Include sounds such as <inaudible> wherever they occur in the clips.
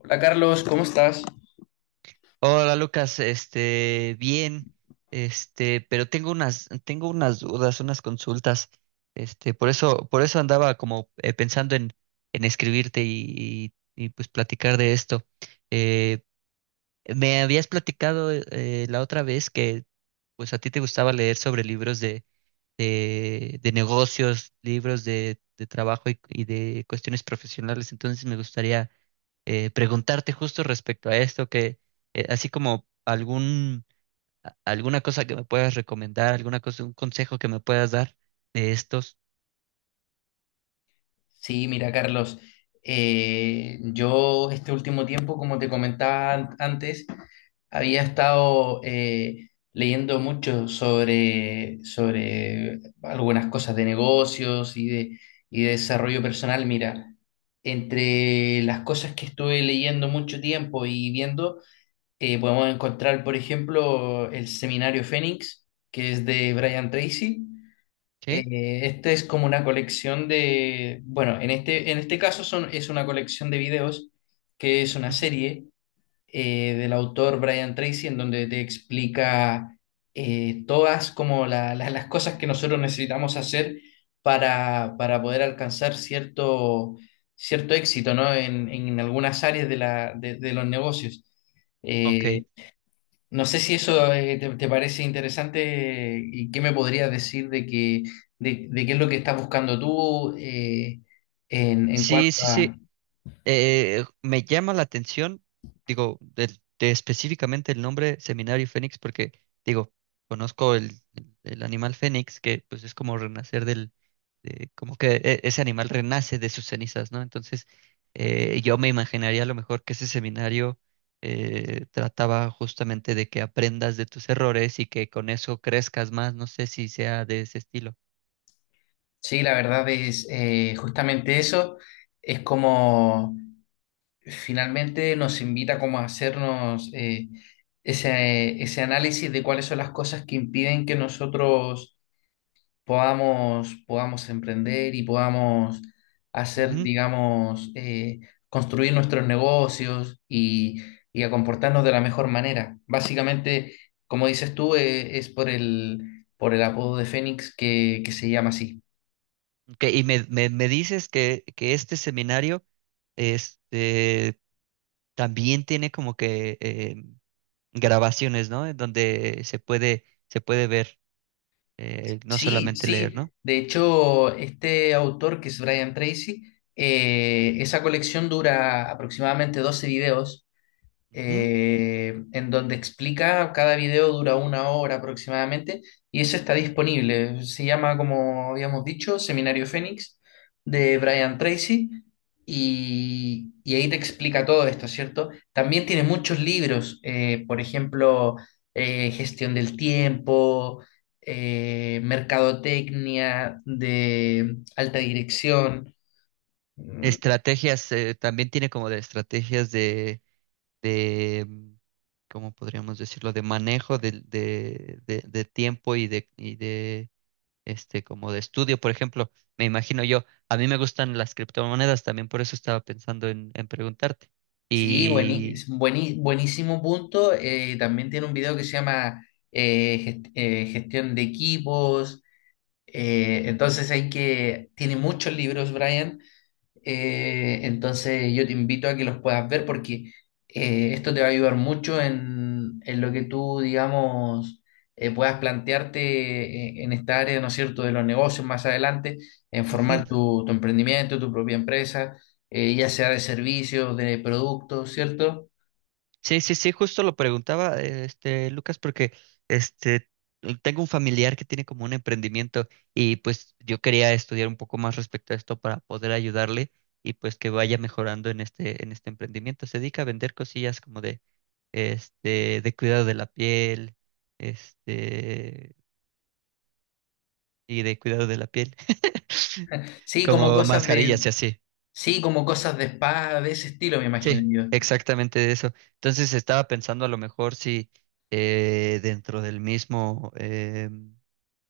Hola Carlos, ¿cómo estás? Hola Lucas, bien, pero tengo unas dudas, unas consultas, por eso andaba como en escribirte y, pues platicar de esto. Eh, Me habías platicado la otra vez que pues a ti te gustaba leer sobre de negocios, de trabajo y de cuestiones profesionales. Entonces me gustaría preguntarte justo respecto a esto. Que así como algún, a- alguna cosa que me puedas recomendar, alguna cosa, un consejo que me puedas dar de estos. Sí, mira Carlos, yo este último tiempo, como te comentaba antes, había estado leyendo mucho sobre algunas cosas de negocios y de desarrollo personal. Mira, entre las cosas que estuve leyendo mucho tiempo y viendo, podemos encontrar, por ejemplo, el seminario Fénix, que es de Brian Tracy. ¿Qué? Este es como una colección de, bueno, en este caso es una colección de videos que es una Ujú. serie del autor Brian Tracy, en donde te explica, todas como las cosas que nosotros necesitamos hacer para poder alcanzar cierto, cierto éxito, ¿no? En algunas áreas de la, de los negocios. Eh, Ok. no sé si eso te parece interesante, y qué me podrías decir de de qué es lo que estás buscando tú, en cuanto Sí, sí, a... sí. Me llama la atención, digo, de específicamente el nombre Seminario Fénix, porque, digo, conozco el animal fénix, que pues es como renacer como que ese animal renace de sus cenizas, ¿no? Entonces, yo me imaginaría a lo mejor que ese seminario trataba justamente de que aprendas de tus errores y que con eso crezcas más. No sé si sea de ese estilo. Sí, la verdad es, justamente eso, es como finalmente nos invita como a hacernos, ese, ese análisis de cuáles son las cosas que impiden que nosotros podamos emprender y podamos hacer, digamos, construir nuestros negocios y a comportarnos de la mejor manera. Básicamente, como dices tú, es por el apodo de Fénix que se llama así. Ok, y me dices que este seminario este, también tiene como que grabaciones, ¿no? En donde se puede ver, no Sí, solamente leer, sí. ¿no? De hecho, este autor, que es Brian Tracy, esa colección dura aproximadamente 12 videos, Ujú. En donde explica, cada video dura una hora aproximadamente, y eso está disponible. Se llama, como habíamos dicho, Seminario Fénix de Brian Tracy, y ahí te explica todo esto, ¿cierto? También tiene muchos libros, por ejemplo, Gestión del Tiempo, mercadotecnia de alta dirección. Estrategias, también tiene como de estrategias de, ¿cómo podríamos decirlo? De manejo de tiempo y y de como de estudio, por ejemplo, me imagino yo. A mí me gustan las criptomonedas, también por eso estaba en preguntarte. Sí, Y buenísimo punto. También tiene un video que se llama, Gestión de Equipos. Entonces hay que, tiene muchos libros, Brian. Entonces yo te invito a que los puedas ver, porque esto te va a ayudar mucho en lo que tú, digamos, puedas plantearte, en esta área, ¿no es cierto?, de los negocios más adelante, en ujú, formar tu emprendimiento, tu propia empresa, ya sea de servicios, de productos, ¿cierto? sí, sí, sí, justo lo preguntaba, Lucas, porque este, tengo un familiar que tiene como un emprendimiento, y pues yo quería estudiar un poco más respecto a esto para poder ayudarle, y pues que vaya mejorando en en este emprendimiento. Se dedica a vender cosillas como de cuidado de la piel, este, y de cuidado de la piel, <laughs> Sí, como como cosas de, mascarillas y así. Sí, como cosas de spa, de ese estilo, me imagino Sí, yo. exactamente eso. Entonces estaba pensando a lo mejor si dentro del mismo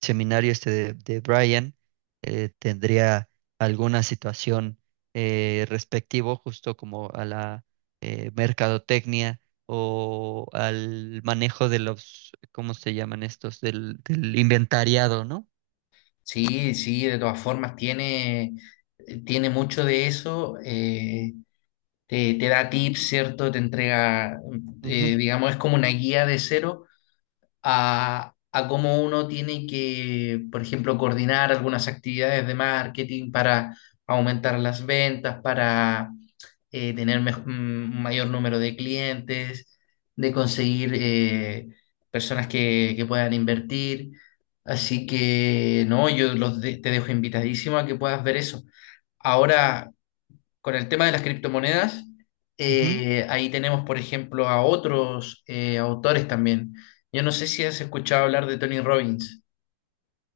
seminario de Brian tendría alguna situación respectivo justo como a la mercadotecnia, o al manejo de los, ¿cómo se llaman estos? Del, del inventariado, ¿no? Sí, sí, de todas formas, tiene, tiene mucho de eso. Te da tips, ¿cierto? Te entrega, Ujú, digamos, es como una guía de cero a cómo uno tiene que, por ejemplo, coordinar algunas actividades de marketing para aumentar las ventas, para tener un mayor número de clientes, de conseguir personas que puedan invertir. Así que, no, yo te dejo invitadísimo a que puedas ver eso. Ahora, con el tema de las criptomonedas, ujú. Ahí tenemos, por ejemplo, a otros autores también. Yo no sé si has escuchado hablar de Tony Robbins,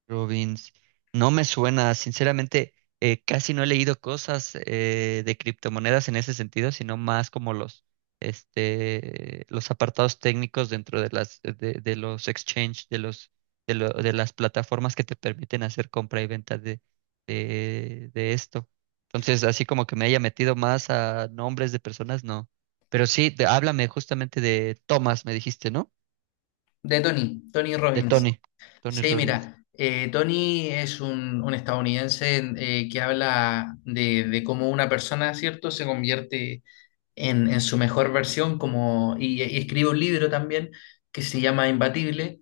Rubins, no me suena, sinceramente. Casi no he leído cosas de criptomonedas en ese sentido, sino más como los, los apartados técnicos dentro de de los exchange, de los, de lo- de las plataformas que te permiten hacer compra y venta de esto. Entonces, así como que me haya metido más a nombres de personas, no. Pero sí, háblame justamente de Thomas, me dijiste, ¿no? de Tony, Tony De Robbins. Tony, Tony Sí, Robbins. mira, Tony es un estadounidense que habla de cómo una persona, ¿cierto?, se convierte en su mejor versión como, y escribe un libro también que se llama Imbatible,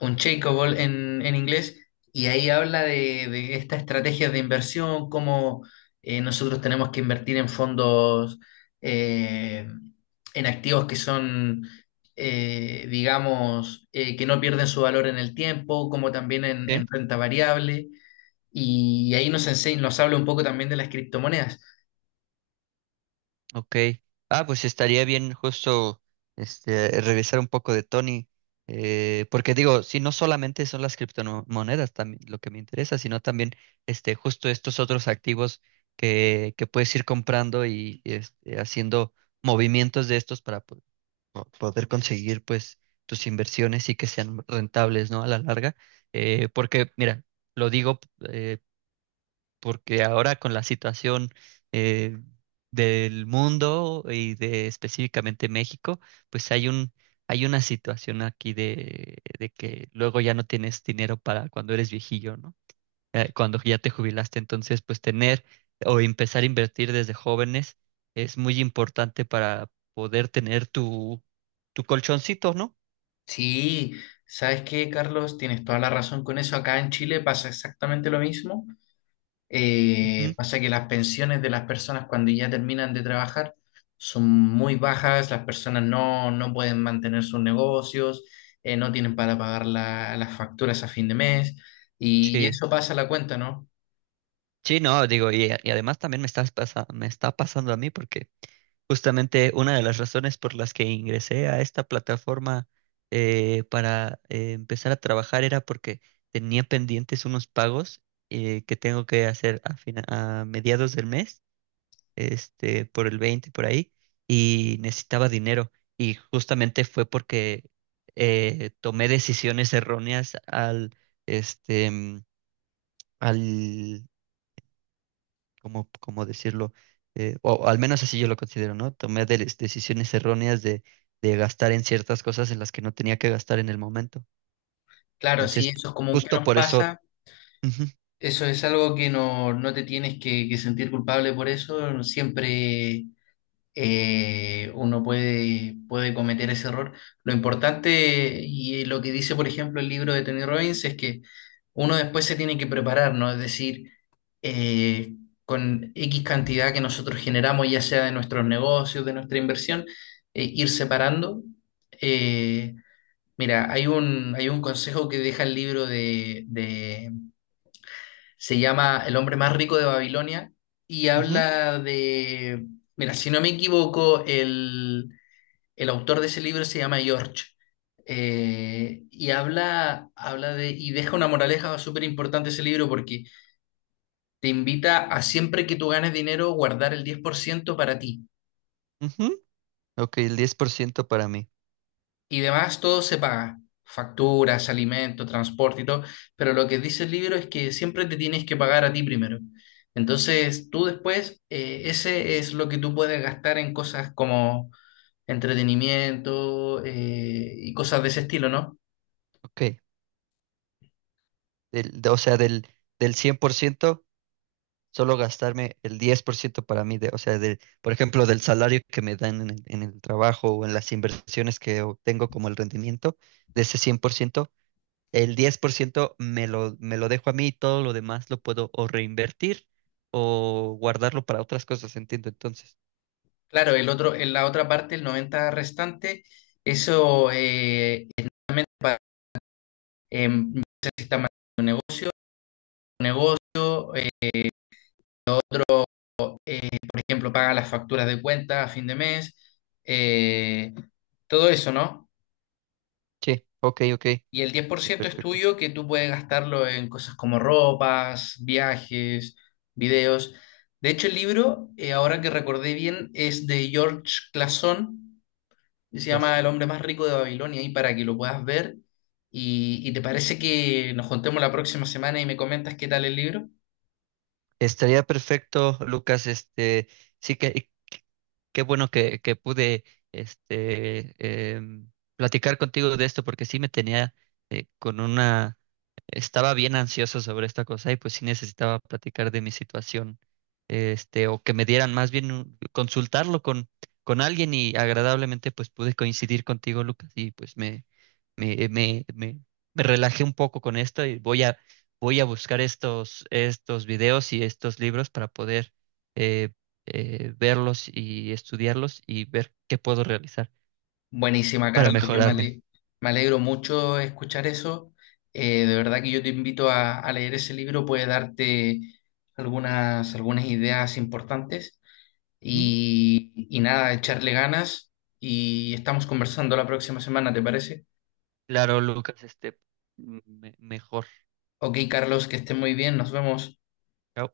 un Ball en inglés, y ahí habla de estas estrategias de inversión, cómo nosotros tenemos que invertir en fondos, eh, en activos que son, digamos, que no pierden su valor en el tiempo, como también en renta variable. Y ahí nos habla un poco también de las criptomonedas. Ok. Ah, pues estaría bien justo revisar un poco de Tony. Porque digo, si no solamente son las criptomonedas también lo que me interesa, sino también justo estos otros activos que puedes ir comprando y haciendo movimientos de estos para poder conseguir pues tus inversiones y que sean rentables, ¿no? A la larga. Porque, mira, lo digo eh, porque ahora con la situación eh, del mundo y de específicamente México, pues hay una situación aquí de que luego ya no tienes dinero para cuando eres viejillo, ¿no? Cuando ya te jubilaste, entonces pues tener, o empezar a invertir desde jóvenes, es muy importante para poder tener tu colchoncito, ¿no? Sí, ¿sabes qué, Carlos? Tienes toda la razón con eso. Acá en Chile pasa exactamente lo mismo. Ujú. Pasa que las pensiones de las personas cuando ya terminan de trabajar son muy bajas, las personas no, no pueden mantener sus negocios, no tienen para pagar las facturas a fin de mes, y Sí. eso pasa a la cuenta, ¿no? Sí, no, digo, y además también me está pasando a mí, porque justamente una de las razones por las que ingresé a esta plataforma para empezar a trabajar era porque tenía pendientes unos pagos que tengo que hacer a, a mediados del mes, por el 20 por ahí, y necesitaba dinero. Y justamente fue porque tomé decisiones erróneas este, mm, al. ¿Cómo, cómo decirlo? O al menos así yo lo considero, ¿no? Decisiones erróneas de gastar en ciertas cosas en las que no tenía que gastar en el momento. Claro, si Entonces, eso es común que justo nos por eso... pasa, ujú, eso es algo que no, no te tienes que sentir culpable por eso, siempre uno puede, puede cometer ese error. Lo importante y lo que dice, por ejemplo, el libro de Tony Robbins es que uno después se tiene que preparar, ¿no? Es decir, eh, con X cantidad que nosotros generamos, ya sea de nuestros negocios, de nuestra inversión, ir separando. Eh, Mira, hay un consejo que deja el libro de, se llama El hombre más rico de Babilonia, y ujú, habla de, mira, si no me equivoco, el autor de ese libro se llama George, habla de, y deja una moraleja súper importante ese libro, porque te invita a siempre que tú ganes dinero guardar el 10% para ti. ujú. Ok, el 10% para mí. Y demás, todo se paga. Facturas, alimento, transporte y todo. Pero lo que dice el libro es que siempre te tienes que pagar a ti primero. Entonces, tú después, ese es lo que tú puedes gastar en cosas como entretenimiento, y cosas de ese estilo, ¿no? Ok, o sea, del 100% solo gastarme el 10% para mí. De, o sea, de, por ejemplo, del salario que me dan en el trabajo, o en las inversiones que obtengo como el rendimiento, de ese 100% el 10% me lo dejo a mí, y todo lo demás lo puedo o reinvertir o guardarlo para otras cosas, entiendo. Entonces, Claro, el otro, en la otra parte, el 90 restante, eso eh, ya sea si está manejando un negocio, un negocio, ejemplo, paga las facturas de cuenta a fin de mes, eh, todo eso, ¿no? sí, ok, ok. Y el diez por ciento es Perfecto. tuyo, que tú puedes gastarlo en cosas como ropas, viajes, videos. De hecho, el libro, ahora que recordé bien, es de George Clason, que se llama El Claro. hombre más rico de Babilonia, y para que lo puedas ver. Y ¿te parece que nos juntemos la próxima semana y me comentas qué tal el libro? Estaría perfecto, Lucas. Sí que, qué bueno que pude este, em, platicar contigo de esto, porque sí me tenía con una... Estaba bien ansioso sobre esta cosa, y pues sí necesitaba platicar de mi situación, o que me dieran, más bien consultarlo con alguien, y agradablemente pues pude coincidir contigo, Lucas, y pues me, me, me, me relajé un poco con esto. Y voy a buscar estos, estos videos y estos libros para poder... eh, verlos y estudiarlos y ver qué puedo realizar Buenísima, para Carlos. Yo mejorarme. Me alegro mucho escuchar eso. De verdad que yo te invito a leer ese libro, puede darte algunas, algunas ideas importantes. Ujú. Y nada, echarle ganas y estamos conversando la próxima semana, ¿te parece? Claro, Lucas, mejor. Ok, Carlos, que estés muy bien, nos vemos. Chao.